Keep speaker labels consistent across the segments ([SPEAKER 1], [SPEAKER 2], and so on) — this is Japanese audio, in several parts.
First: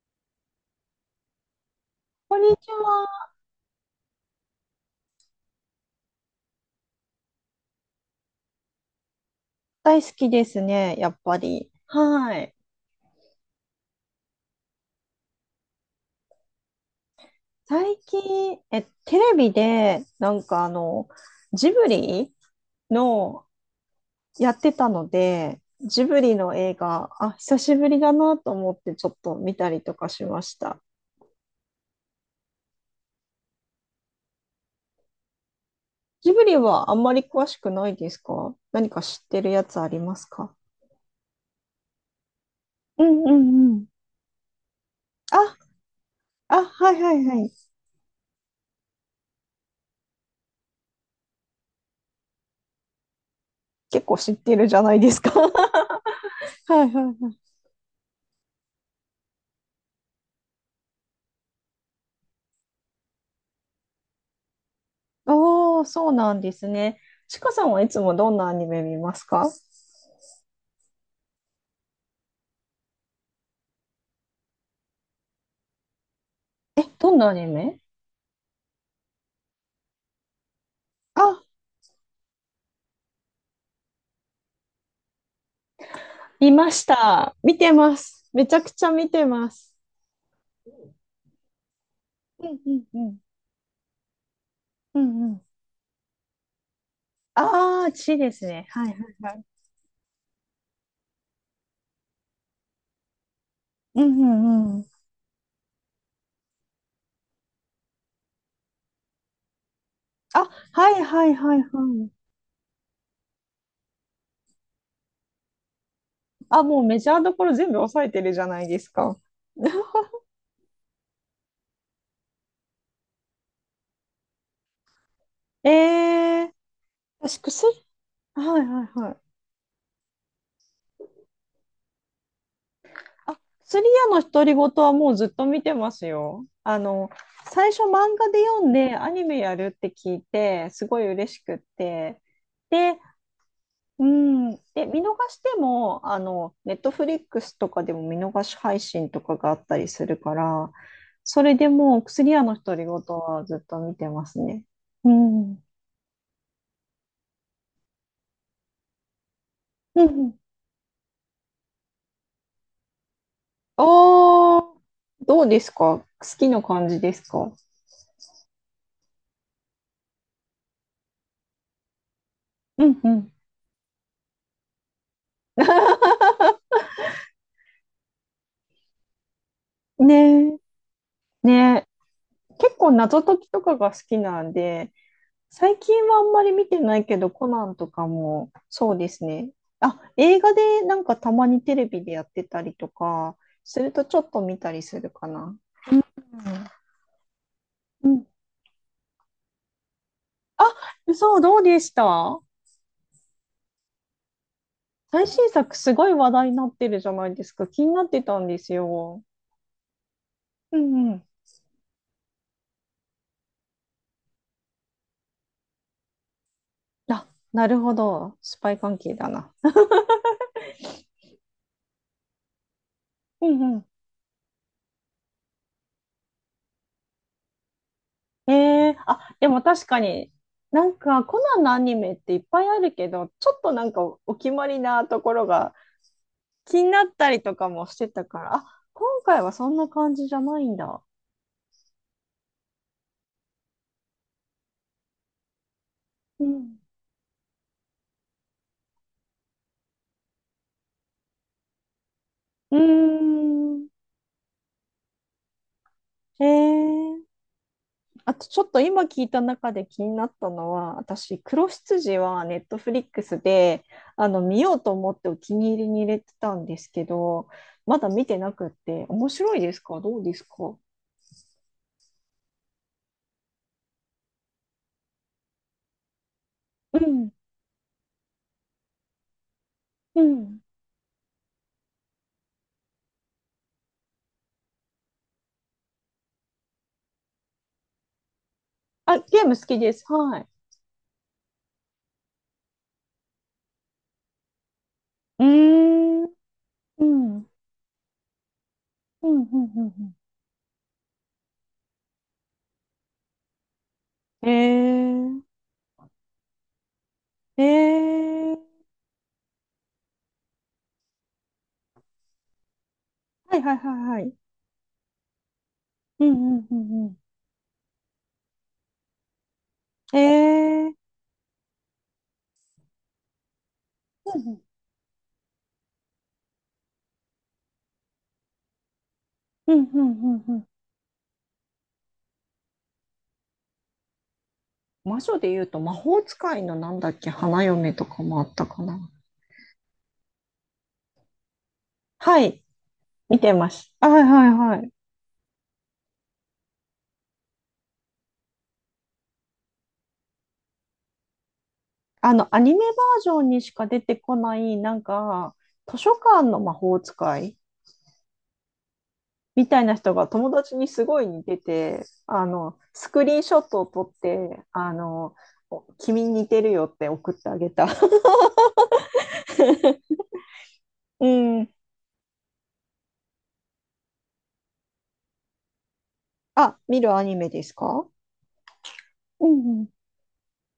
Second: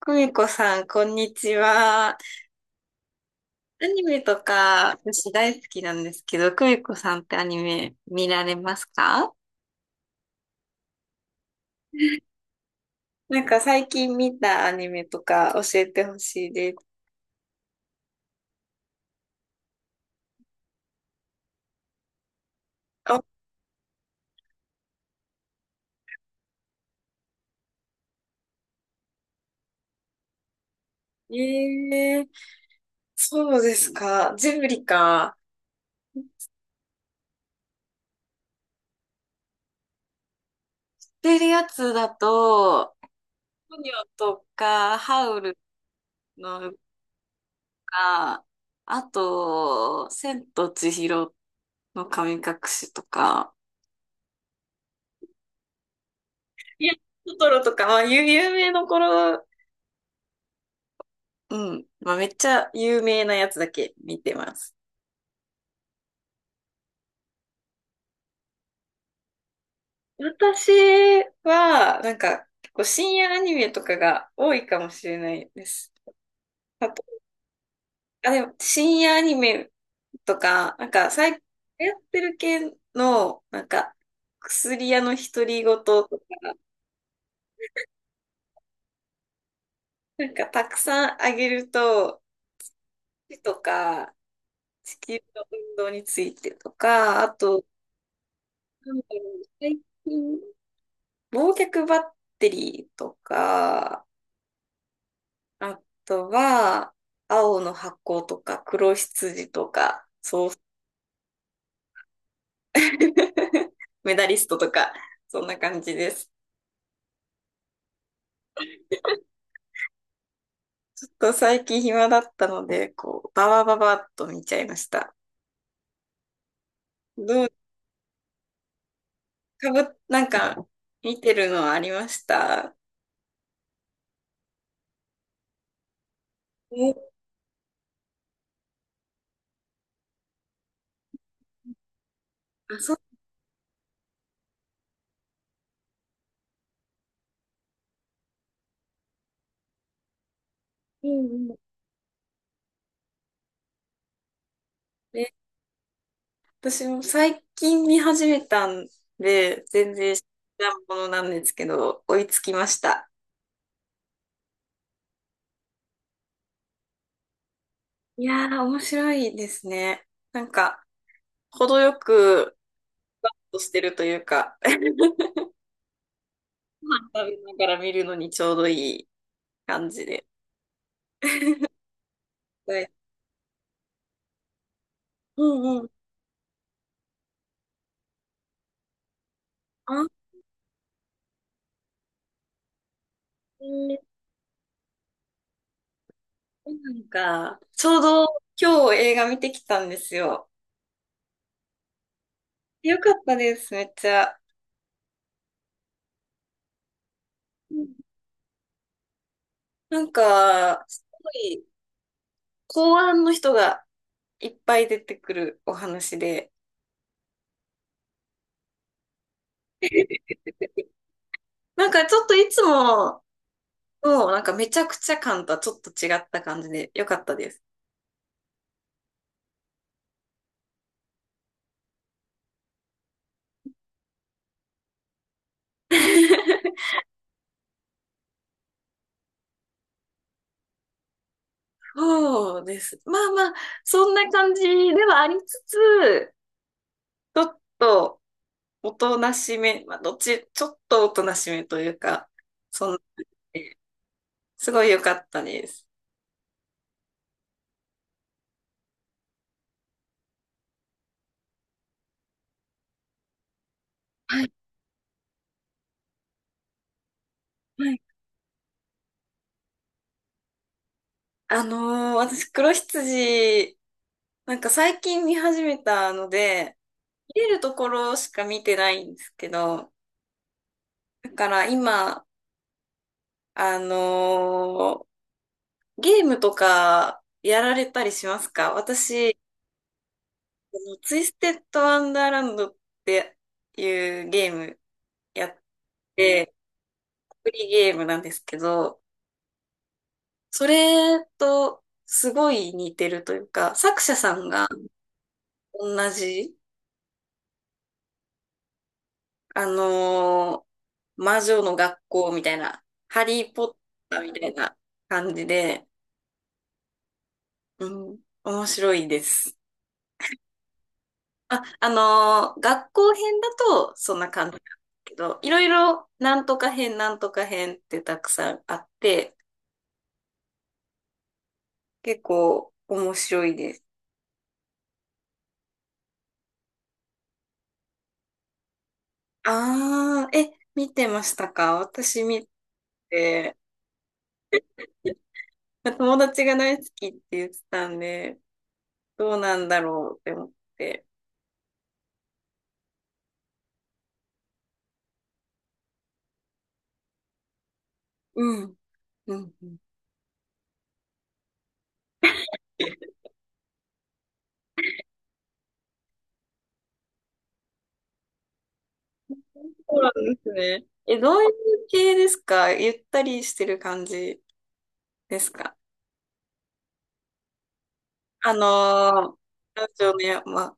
[SPEAKER 1] 久美子さん、こんにちは。ア
[SPEAKER 2] こんにちは。
[SPEAKER 1] ニメとか、私大好きなんですけど、久美子さんってアニメ見られますか？
[SPEAKER 2] 大好きですね、やっぱり。はい。
[SPEAKER 1] なんか最近見たアニメとか教えてほしいです。
[SPEAKER 2] 最近、テレビで、なんかジブリ
[SPEAKER 1] あ、
[SPEAKER 2] のやってたので、ジブリの映画、あ、久しぶりだなと思ってちょっと見たりとかしました。
[SPEAKER 1] ええ、そうですか。ジブリか。言っ
[SPEAKER 2] ジブリはあんまり詳しくないですか？何か知ってるやつありますか？
[SPEAKER 1] てるやつだと、
[SPEAKER 2] うんうんう
[SPEAKER 1] ポ
[SPEAKER 2] ん。
[SPEAKER 1] ニョとか、ハウ
[SPEAKER 2] あ、
[SPEAKER 1] ル
[SPEAKER 2] あ、
[SPEAKER 1] の
[SPEAKER 2] はいはいはい。
[SPEAKER 1] か、あと、千と千尋の神隠しとか、
[SPEAKER 2] 結構知ってるじゃないですか。はいは
[SPEAKER 1] い
[SPEAKER 2] い
[SPEAKER 1] や、
[SPEAKER 2] は
[SPEAKER 1] ト
[SPEAKER 2] い。
[SPEAKER 1] トロとか、まあ、有名どころ、うん。まあ、めっちゃ有名なやつだけ見てます。
[SPEAKER 2] おー、そうなんですね。ちかさんはいつもどんなアニメ見ますか？
[SPEAKER 1] 私は、なんか、結構深夜アニメとかが多いかもしれないです。
[SPEAKER 2] え、
[SPEAKER 1] あと、
[SPEAKER 2] どんなアニメ？
[SPEAKER 1] あ、でも、深夜アニメとか、なんか、最近
[SPEAKER 2] あ、
[SPEAKER 1] 流行ってる系の、なんか、薬屋の独り言とか、
[SPEAKER 2] 見ました。見てます。めちゃくちゃ見てます。
[SPEAKER 1] なんか、たくさんあげると、
[SPEAKER 2] うんうんうん。
[SPEAKER 1] 手とか、地
[SPEAKER 2] う
[SPEAKER 1] 球
[SPEAKER 2] んう
[SPEAKER 1] の
[SPEAKER 2] ん。
[SPEAKER 1] 運動についてとか、あと、
[SPEAKER 2] ああ、ちですね。はい
[SPEAKER 1] な
[SPEAKER 2] は
[SPEAKER 1] んだ
[SPEAKER 2] いは
[SPEAKER 1] ろう、
[SPEAKER 2] い。
[SPEAKER 1] 最近、忘却バッテリーと
[SPEAKER 2] うん
[SPEAKER 1] か、
[SPEAKER 2] うんうん。
[SPEAKER 1] あとは、青の箱とか、黒羊とか、
[SPEAKER 2] あ、
[SPEAKER 1] そう、
[SPEAKER 2] はいはいはいはい。
[SPEAKER 1] メダリストとか、そんな感じです。
[SPEAKER 2] あ、もうメジャーどころ全部抑えてるじゃないですか。
[SPEAKER 1] ちょっと最近暇だったので、こう、ババババッと見ちゃいました。
[SPEAKER 2] えー、私、
[SPEAKER 1] どう、
[SPEAKER 2] 薬はいはいはい。
[SPEAKER 1] かぶ、なんか、見てるのありました？
[SPEAKER 2] あ、薬屋の独り言はもうずっと見てますよ。
[SPEAKER 1] お、
[SPEAKER 2] 最初漫画で読んでアニメやるって聞いて、すごい嬉しくって。
[SPEAKER 1] あ、そ
[SPEAKER 2] で、
[SPEAKER 1] う、
[SPEAKER 2] うん。で、見逃しても、ネットフリックスとかでも見逃し配信とかがあったりするから、
[SPEAKER 1] う
[SPEAKER 2] そ
[SPEAKER 1] んう
[SPEAKER 2] れ
[SPEAKER 1] ん。
[SPEAKER 2] でもう、ク屋の独り言はずっと見てますね。う
[SPEAKER 1] で、
[SPEAKER 2] ん。
[SPEAKER 1] 私も最近見始めたんで、全
[SPEAKER 2] う
[SPEAKER 1] 然知
[SPEAKER 2] ん。
[SPEAKER 1] らんものなんですけど、追いつきました。
[SPEAKER 2] おー、どうですか？好きな感じですか？
[SPEAKER 1] いやー、面白いですね。なんか、程よく、
[SPEAKER 2] うんうん。
[SPEAKER 1] としてるというか、ご飯食べながら見るのにちょうどいい感じで。
[SPEAKER 2] ねえ、ね、結
[SPEAKER 1] はい。
[SPEAKER 2] 構謎解きとかが好きなんで、
[SPEAKER 1] う
[SPEAKER 2] 最
[SPEAKER 1] んうん。
[SPEAKER 2] 近はあんまり見てないけど、コナンとかもそうですね。あ、
[SPEAKER 1] あ、
[SPEAKER 2] 映画でなんかたまにテレビでやってたりとか、
[SPEAKER 1] え
[SPEAKER 2] する
[SPEAKER 1] ー
[SPEAKER 2] とちょっと見たりするかな。
[SPEAKER 1] なんか、ちょう
[SPEAKER 2] う
[SPEAKER 1] ど
[SPEAKER 2] ん
[SPEAKER 1] 今日映画見てきたんですよ。
[SPEAKER 2] うん。そう、どうでした？
[SPEAKER 1] よかったです、めっちゃ。
[SPEAKER 2] 最新作すごい話題になってるじゃないですか。
[SPEAKER 1] う
[SPEAKER 2] 気
[SPEAKER 1] ん、
[SPEAKER 2] になってたんですよ。
[SPEAKER 1] なん
[SPEAKER 2] う
[SPEAKER 1] か、す
[SPEAKER 2] んうん。
[SPEAKER 1] ごい、公安の人がいっぱい出てくるお話で、
[SPEAKER 2] あ、なるほど。スパイ関係だな。
[SPEAKER 1] なんかちょっといつも
[SPEAKER 2] うんうん。
[SPEAKER 1] の、なんかめちゃくちゃ感とはちょっと違った感じでよかったです。
[SPEAKER 2] ええ、あ、でも確かに、なんかコナンのアニメっていっぱいあるけど、ちょっとなんかお決まりなところが気になったりとかもしてたから、あ、今回はそんな感じじゃないんだ。
[SPEAKER 1] そうです。まあまあ、そんな感じではありつつ、
[SPEAKER 2] うん。
[SPEAKER 1] ちょっとおとなしめ、まあ、どっち、ちょっとおとなしめというか、
[SPEAKER 2] うー
[SPEAKER 1] そんな、
[SPEAKER 2] ん。
[SPEAKER 1] すごい良かったです。
[SPEAKER 2] ええ、あとちょっと今聞いた中で気になったのは、私、黒羊はネットフリックスで、
[SPEAKER 1] はい、
[SPEAKER 2] 見ようと思ってお気に入りに入れてたんですけど、
[SPEAKER 1] は
[SPEAKER 2] ま
[SPEAKER 1] い。
[SPEAKER 2] だ見てなくって、面白いですか？どうですか？
[SPEAKER 1] あの私、黒羊、なんか最近見始めたので、
[SPEAKER 2] うん。
[SPEAKER 1] 見れるところしか見てないんですけど、
[SPEAKER 2] うん。
[SPEAKER 1] だから今、あのーゲームとかやられたりしますか？
[SPEAKER 2] あ、
[SPEAKER 1] 私、
[SPEAKER 2] ゲーム好きです。はい。
[SPEAKER 1] のツイステッドワンダーランドっていうゲーム
[SPEAKER 2] う
[SPEAKER 1] や
[SPEAKER 2] ー
[SPEAKER 1] っ
[SPEAKER 2] ん。
[SPEAKER 1] て、
[SPEAKER 2] う
[SPEAKER 1] ア
[SPEAKER 2] ん。うん。
[SPEAKER 1] プリーゲームなんですけど、
[SPEAKER 2] うん。うん
[SPEAKER 1] それとすごい似てるというか、作者さ
[SPEAKER 2] う
[SPEAKER 1] ん
[SPEAKER 2] ん、
[SPEAKER 1] が
[SPEAKER 2] え
[SPEAKER 1] 同じ、
[SPEAKER 2] ー、えー、
[SPEAKER 1] あのー魔女の学校みたいな、ハリー
[SPEAKER 2] はい
[SPEAKER 1] ポ
[SPEAKER 2] は
[SPEAKER 1] ッ
[SPEAKER 2] いは
[SPEAKER 1] ター
[SPEAKER 2] いはい。
[SPEAKER 1] みたいな感じで、
[SPEAKER 2] うん。うん。うんうん、
[SPEAKER 1] うん、面白いです。
[SPEAKER 2] えー、
[SPEAKER 1] あ、学校編だとそんな
[SPEAKER 2] う
[SPEAKER 1] 感じなん
[SPEAKER 2] ん。
[SPEAKER 1] ですけど、いろいろなんとか編、なんとか編ってたくさんあって、
[SPEAKER 2] うん。うん。うんうん。
[SPEAKER 1] 結構面白いです。
[SPEAKER 2] 魔女で言うと魔法使いのなんだっけ、花嫁とかもあったかな。
[SPEAKER 1] ああ、え、見てましたか？私
[SPEAKER 2] は
[SPEAKER 1] 見
[SPEAKER 2] い、見て
[SPEAKER 1] て、
[SPEAKER 2] ます。あ、はいはいはい。
[SPEAKER 1] 友達が大好きって言ってたんで、どうなんだろうって思って。
[SPEAKER 2] アニメバージョンにしか出てこない、なんか、図書館の魔法使い
[SPEAKER 1] うん。うん。
[SPEAKER 2] みたいな人が友達にすごい似てて、スクリーンショットを撮って、君に似てるよって送ってあげた。
[SPEAKER 1] そうな んですね。え、
[SPEAKER 2] う
[SPEAKER 1] どういう
[SPEAKER 2] ん。
[SPEAKER 1] 系ですか？ゆったりしてる感じですか？
[SPEAKER 2] あ、見るアニメですか？
[SPEAKER 1] あの
[SPEAKER 2] うんう
[SPEAKER 1] ラ
[SPEAKER 2] ん。
[SPEAKER 1] ジオの山。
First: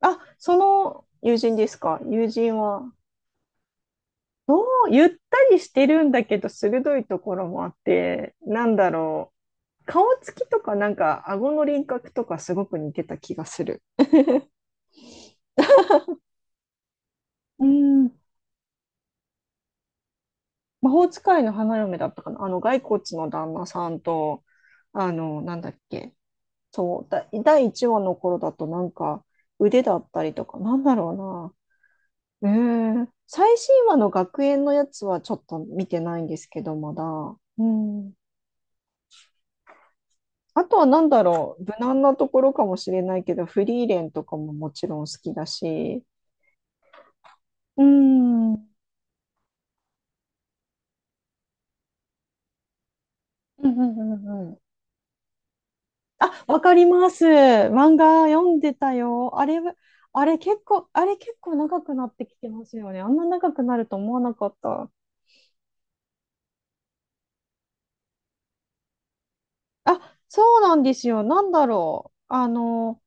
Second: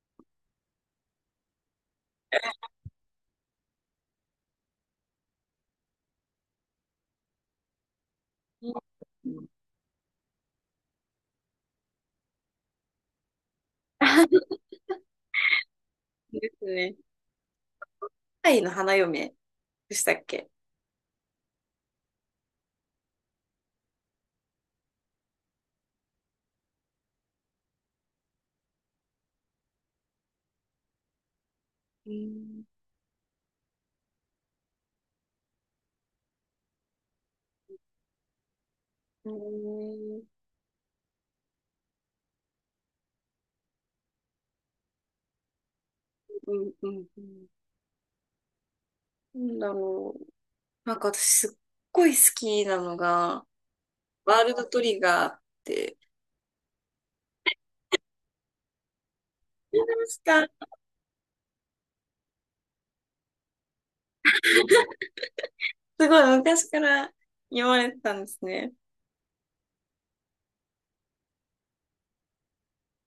[SPEAKER 2] あ、その友人ですか？友人は、もうゆったりしてるんだけど、鋭いところもあって、な
[SPEAKER 1] う
[SPEAKER 2] んだろう。
[SPEAKER 1] ん、
[SPEAKER 2] 顔つきとか、なんか、顎の輪郭とかすごく似てた気がする。
[SPEAKER 1] ですね。愛の花嫁でしたっけ？
[SPEAKER 2] 魔法使いの花嫁だったかな。骸骨の旦那さんと、なんだっけ。そう、だ、第1話の頃だとなんか腕だったりとか、なんだろ
[SPEAKER 1] う
[SPEAKER 2] うな。
[SPEAKER 1] ん。
[SPEAKER 2] ええ、最新話の学園のやつはちょっと見てないんですけど、まだ。うん。
[SPEAKER 1] うん。
[SPEAKER 2] あとはなんだろう。無難なところかもしれないけど、フリーレンとかももちろん好きだし。
[SPEAKER 1] うん。うん。うん、
[SPEAKER 2] うん。うん
[SPEAKER 1] なんだろう。なんか私すっごい好きなのが、
[SPEAKER 2] うんう
[SPEAKER 1] ワー
[SPEAKER 2] んう
[SPEAKER 1] ル
[SPEAKER 2] ん、
[SPEAKER 1] ドトリガーって、
[SPEAKER 2] あ、わかります。漫画読んでたよ。あれ、
[SPEAKER 1] 出まし
[SPEAKER 2] あれ結
[SPEAKER 1] た。
[SPEAKER 2] 構、あれ結構長くなってきてますよね。あんな長くなると思わなかった。
[SPEAKER 1] すごい昔から言われてたんですね。
[SPEAKER 2] あ、そうなんですよ。なんだろう。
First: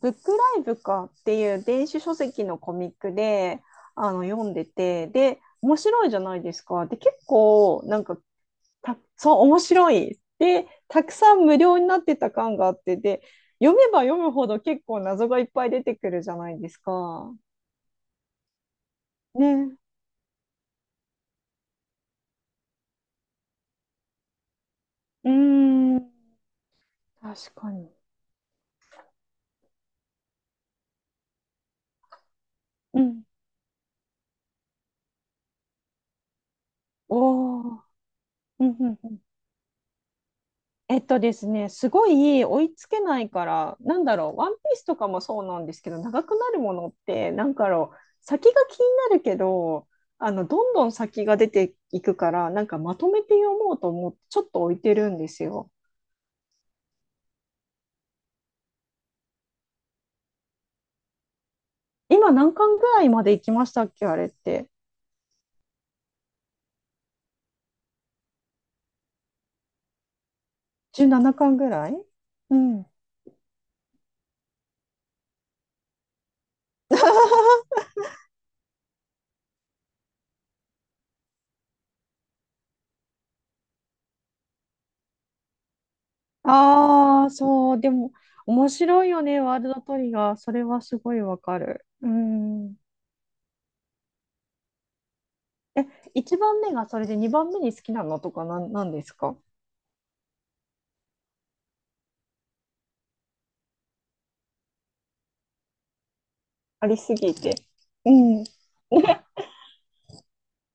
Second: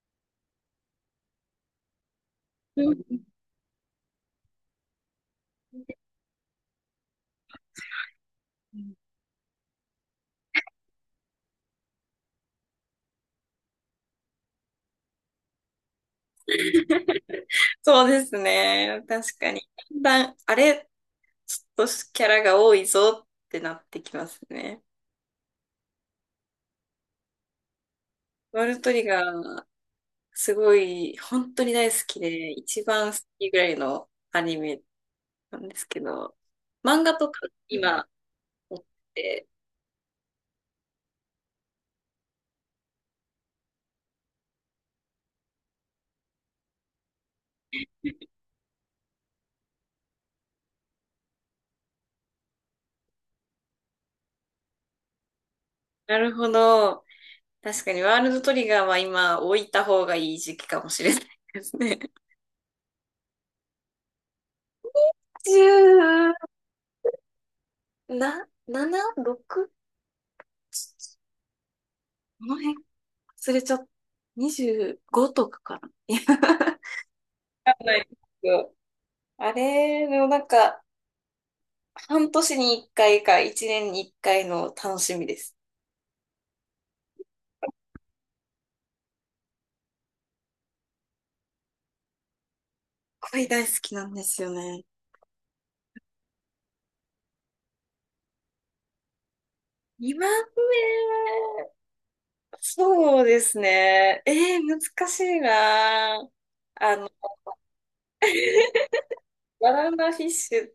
[SPEAKER 2] ブックライブかっていう電子書籍のコミ
[SPEAKER 1] う
[SPEAKER 2] ッ
[SPEAKER 1] ん、
[SPEAKER 2] クで、読んでて、で、面白いじゃないですか。で、結構、なんか、そう、面白い。で、たくさん無料になってた感があって、で、読めば読むほど結構謎がいっぱい出てくるじゃないですか。
[SPEAKER 1] そうですね。確かに。
[SPEAKER 2] ね。
[SPEAKER 1] だんだん、あれ、ちょっとキャラが多いぞってなってきますね。
[SPEAKER 2] うーん、確かに。
[SPEAKER 1] ワールドトリガー、すごい、本当に大好きで、一
[SPEAKER 2] う
[SPEAKER 1] 番好
[SPEAKER 2] ん、
[SPEAKER 1] きぐらいのアニメなんですけど、漫画とか
[SPEAKER 2] おー。
[SPEAKER 1] 今、
[SPEAKER 2] うん、
[SPEAKER 1] 持っ
[SPEAKER 2] う
[SPEAKER 1] て
[SPEAKER 2] ん、うん。
[SPEAKER 1] て、
[SPEAKER 2] えっとですね、すごい追いつけないから、なんだろう、ワンピースとかもそうなんですけど、長くなるものって、なんかろう、先が気になるけど、どんどん先が出ていくから、なんかまとめて読もうと思って、ちょっと置いてるんですよ。
[SPEAKER 1] なるほど。確かにワールドトリガーは今置いた方がいい時期かもしれないですね。
[SPEAKER 2] 今何巻ぐらいまで行きましたっけ、あれって。
[SPEAKER 1] 10な、7、6？
[SPEAKER 2] 17巻ぐらい。
[SPEAKER 1] この
[SPEAKER 2] う
[SPEAKER 1] 辺
[SPEAKER 2] ん。
[SPEAKER 1] 忘れちゃった。25とかかな。いや、わか んないですよ。あれのなんか、半年に一回か一年に一回の楽しみです。
[SPEAKER 2] ああ、そう、でも、面白いよね、ワールドトリガー。それはすごいわかる。うん。
[SPEAKER 1] 恋大好きなんですよね。
[SPEAKER 2] え、1番目がそれで2番目に好きなのとかなん、ですか？
[SPEAKER 1] 2番目、そうですね。難しいな。
[SPEAKER 2] あ
[SPEAKER 1] あ
[SPEAKER 2] り
[SPEAKER 1] の、
[SPEAKER 2] すぎて。うん。
[SPEAKER 1] バナナフィッシュっっ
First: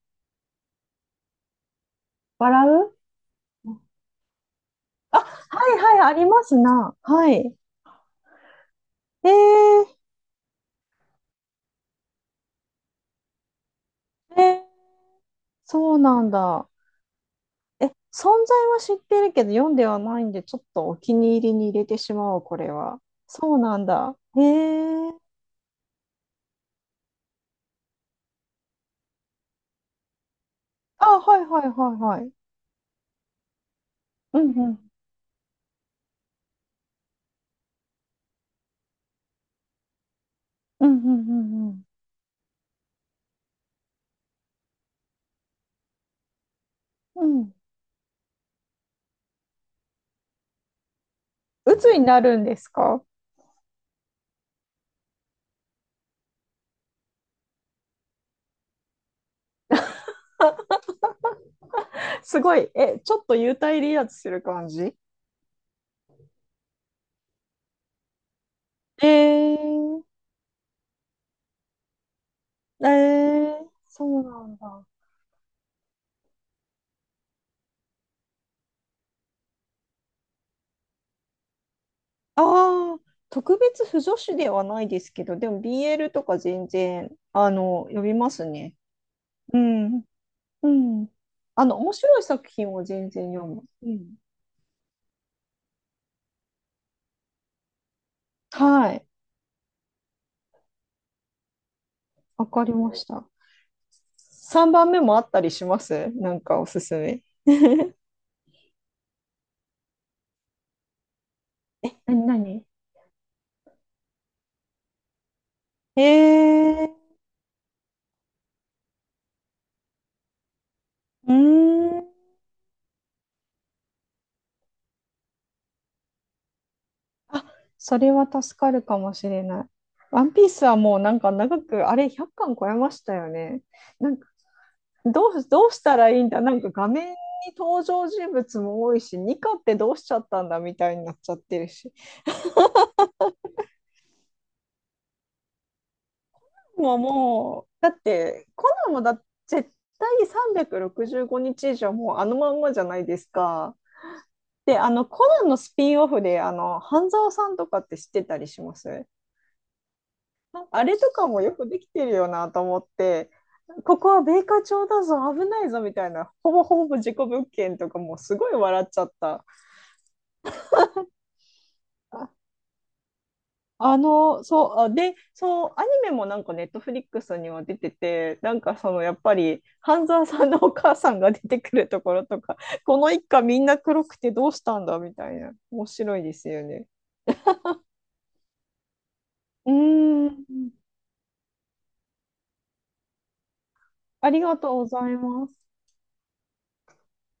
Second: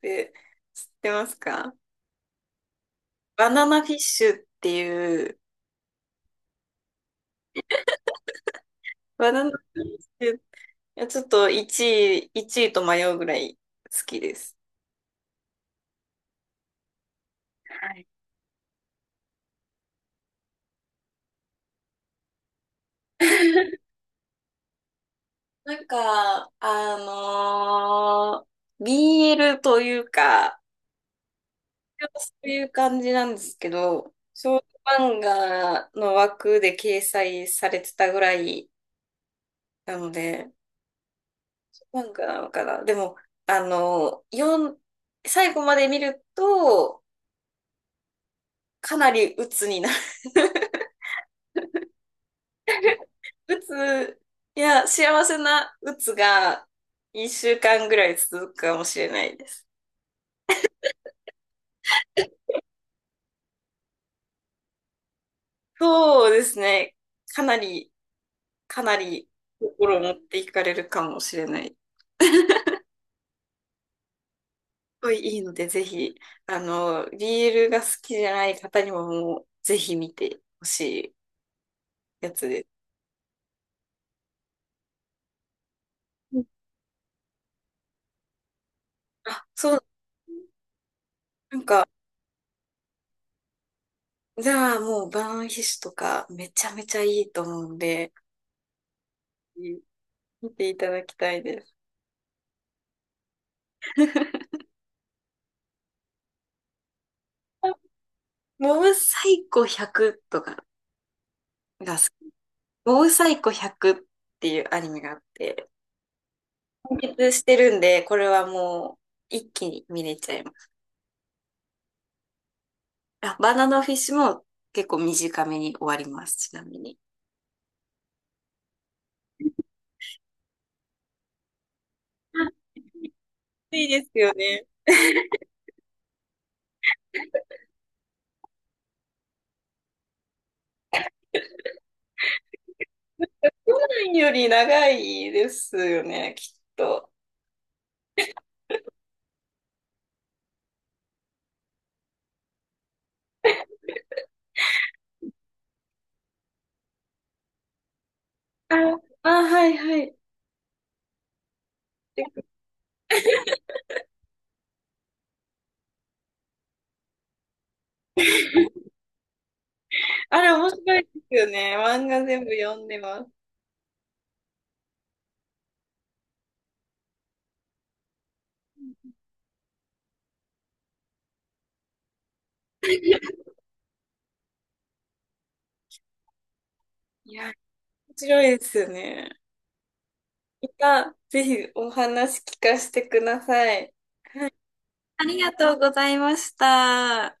[SPEAKER 1] て知ってますか？
[SPEAKER 2] 笑う、
[SPEAKER 1] バナナフィッシュって
[SPEAKER 2] あ、
[SPEAKER 1] いう、
[SPEAKER 2] はいはい、ありますな。はい。え
[SPEAKER 1] バ
[SPEAKER 2] ー、
[SPEAKER 1] ナナフィッシュ、いやちょっと1位、1位と迷うぐらい好きで
[SPEAKER 2] え
[SPEAKER 1] す。
[SPEAKER 2] ー、そうなんだ。
[SPEAKER 1] は
[SPEAKER 2] え、存
[SPEAKER 1] い。
[SPEAKER 2] 在は知ってるけど読んではないんで、ちょっとお気に入りに入れてしまおう、これは。そうな んだ。えー、
[SPEAKER 1] なんか、BL というか、
[SPEAKER 2] あ、はいはいはいは
[SPEAKER 1] そ
[SPEAKER 2] い。
[SPEAKER 1] ういう感じなんですけど、
[SPEAKER 2] うん
[SPEAKER 1] 少女
[SPEAKER 2] うん。
[SPEAKER 1] 漫画の枠で掲載されてたぐらいなので、
[SPEAKER 2] うんうんうん
[SPEAKER 1] 漫画なのかな。でも、あの、最後まで見ると、
[SPEAKER 2] うん。うん。
[SPEAKER 1] かなり鬱になる。
[SPEAKER 2] 鬱になるんですか？
[SPEAKER 1] 鬱、いや、幸せな鬱が一週間ぐらい続くかもしれないです。
[SPEAKER 2] すごい、え、ちょっと幽体離脱する感じ？
[SPEAKER 1] そうですね。かなり、かな
[SPEAKER 2] え
[SPEAKER 1] り心を
[SPEAKER 2] ー、
[SPEAKER 1] 持っていかれるかもしれない。す
[SPEAKER 2] えー、そうなんだ。あ
[SPEAKER 1] ごいいいので、ぜひ、あの、ビールが好きじゃない方にももう、ぜひ見てほしいやつです。
[SPEAKER 2] あ、特別不女子ではないですけど、でも BL と
[SPEAKER 1] う
[SPEAKER 2] か
[SPEAKER 1] ん、
[SPEAKER 2] 全然、読みますね。
[SPEAKER 1] あ、
[SPEAKER 2] う
[SPEAKER 1] そう、
[SPEAKER 2] ん。うん。
[SPEAKER 1] なんか、
[SPEAKER 2] 面白い作品を全然読む。うん。
[SPEAKER 1] じゃあもう、バーンヒシュとか、めちゃめちゃいいと思うんで、
[SPEAKER 2] はい。
[SPEAKER 1] 見ていただきたいです。
[SPEAKER 2] わかりました。3番目もあったりします？なんかおすすめ。
[SPEAKER 1] モブサイコ100とかが好き。
[SPEAKER 2] なに？
[SPEAKER 1] モブサイコ100っていうアニメがあって、
[SPEAKER 2] えー、
[SPEAKER 1] 完結してるんで、これはもう一気に見れちゃいます。
[SPEAKER 2] うーん。
[SPEAKER 1] あ、バナナフィッシュも結構短めに終わります、ちなみに。
[SPEAKER 2] あ、それは助かるかもしれない。ワンピースはもうなんか長く、あれ100巻超えましたよね。
[SPEAKER 1] 暑いで
[SPEAKER 2] なん
[SPEAKER 1] す
[SPEAKER 2] か
[SPEAKER 1] よね。
[SPEAKER 2] どうしたらいいんだ、なんか画面に登場人物も多いし、ニカってどうしちゃったんだみたいになっちゃってるし。
[SPEAKER 1] 1より長いですよね、きっ
[SPEAKER 2] もう
[SPEAKER 1] と。
[SPEAKER 2] もう、だってコナンもだ、絶対365日以上もうあのまんまじゃないですか。で、あのコナンのスピンオフで、半沢さんとかって知ってたりし
[SPEAKER 1] あ、
[SPEAKER 2] ます？
[SPEAKER 1] あ、はいはい。
[SPEAKER 2] あれとかもよくできてるよ
[SPEAKER 1] で、
[SPEAKER 2] なと思って、ここは米花町だぞ、危ないぞみたいな、ほぼほぼ事故物件とかもすごい笑っちゃった。
[SPEAKER 1] あれ面白いですよね。漫画
[SPEAKER 2] あ
[SPEAKER 1] 全部読んでます。
[SPEAKER 2] あの、そう、あで、そう、アニメもなんかネットフリックスには出てて、なんかそのやっぱり、半沢さんのお母さんが出てくるところとか、この一家みんな黒くてどうしたんだみたいな、面白いですよね。
[SPEAKER 1] いや、面白いですよね。
[SPEAKER 2] うー
[SPEAKER 1] ま
[SPEAKER 2] ん、
[SPEAKER 1] た、ぜひお話聞かせてください。
[SPEAKER 2] ありがとうござい
[SPEAKER 1] あり
[SPEAKER 2] ま
[SPEAKER 1] が
[SPEAKER 2] す。
[SPEAKER 1] とうございました。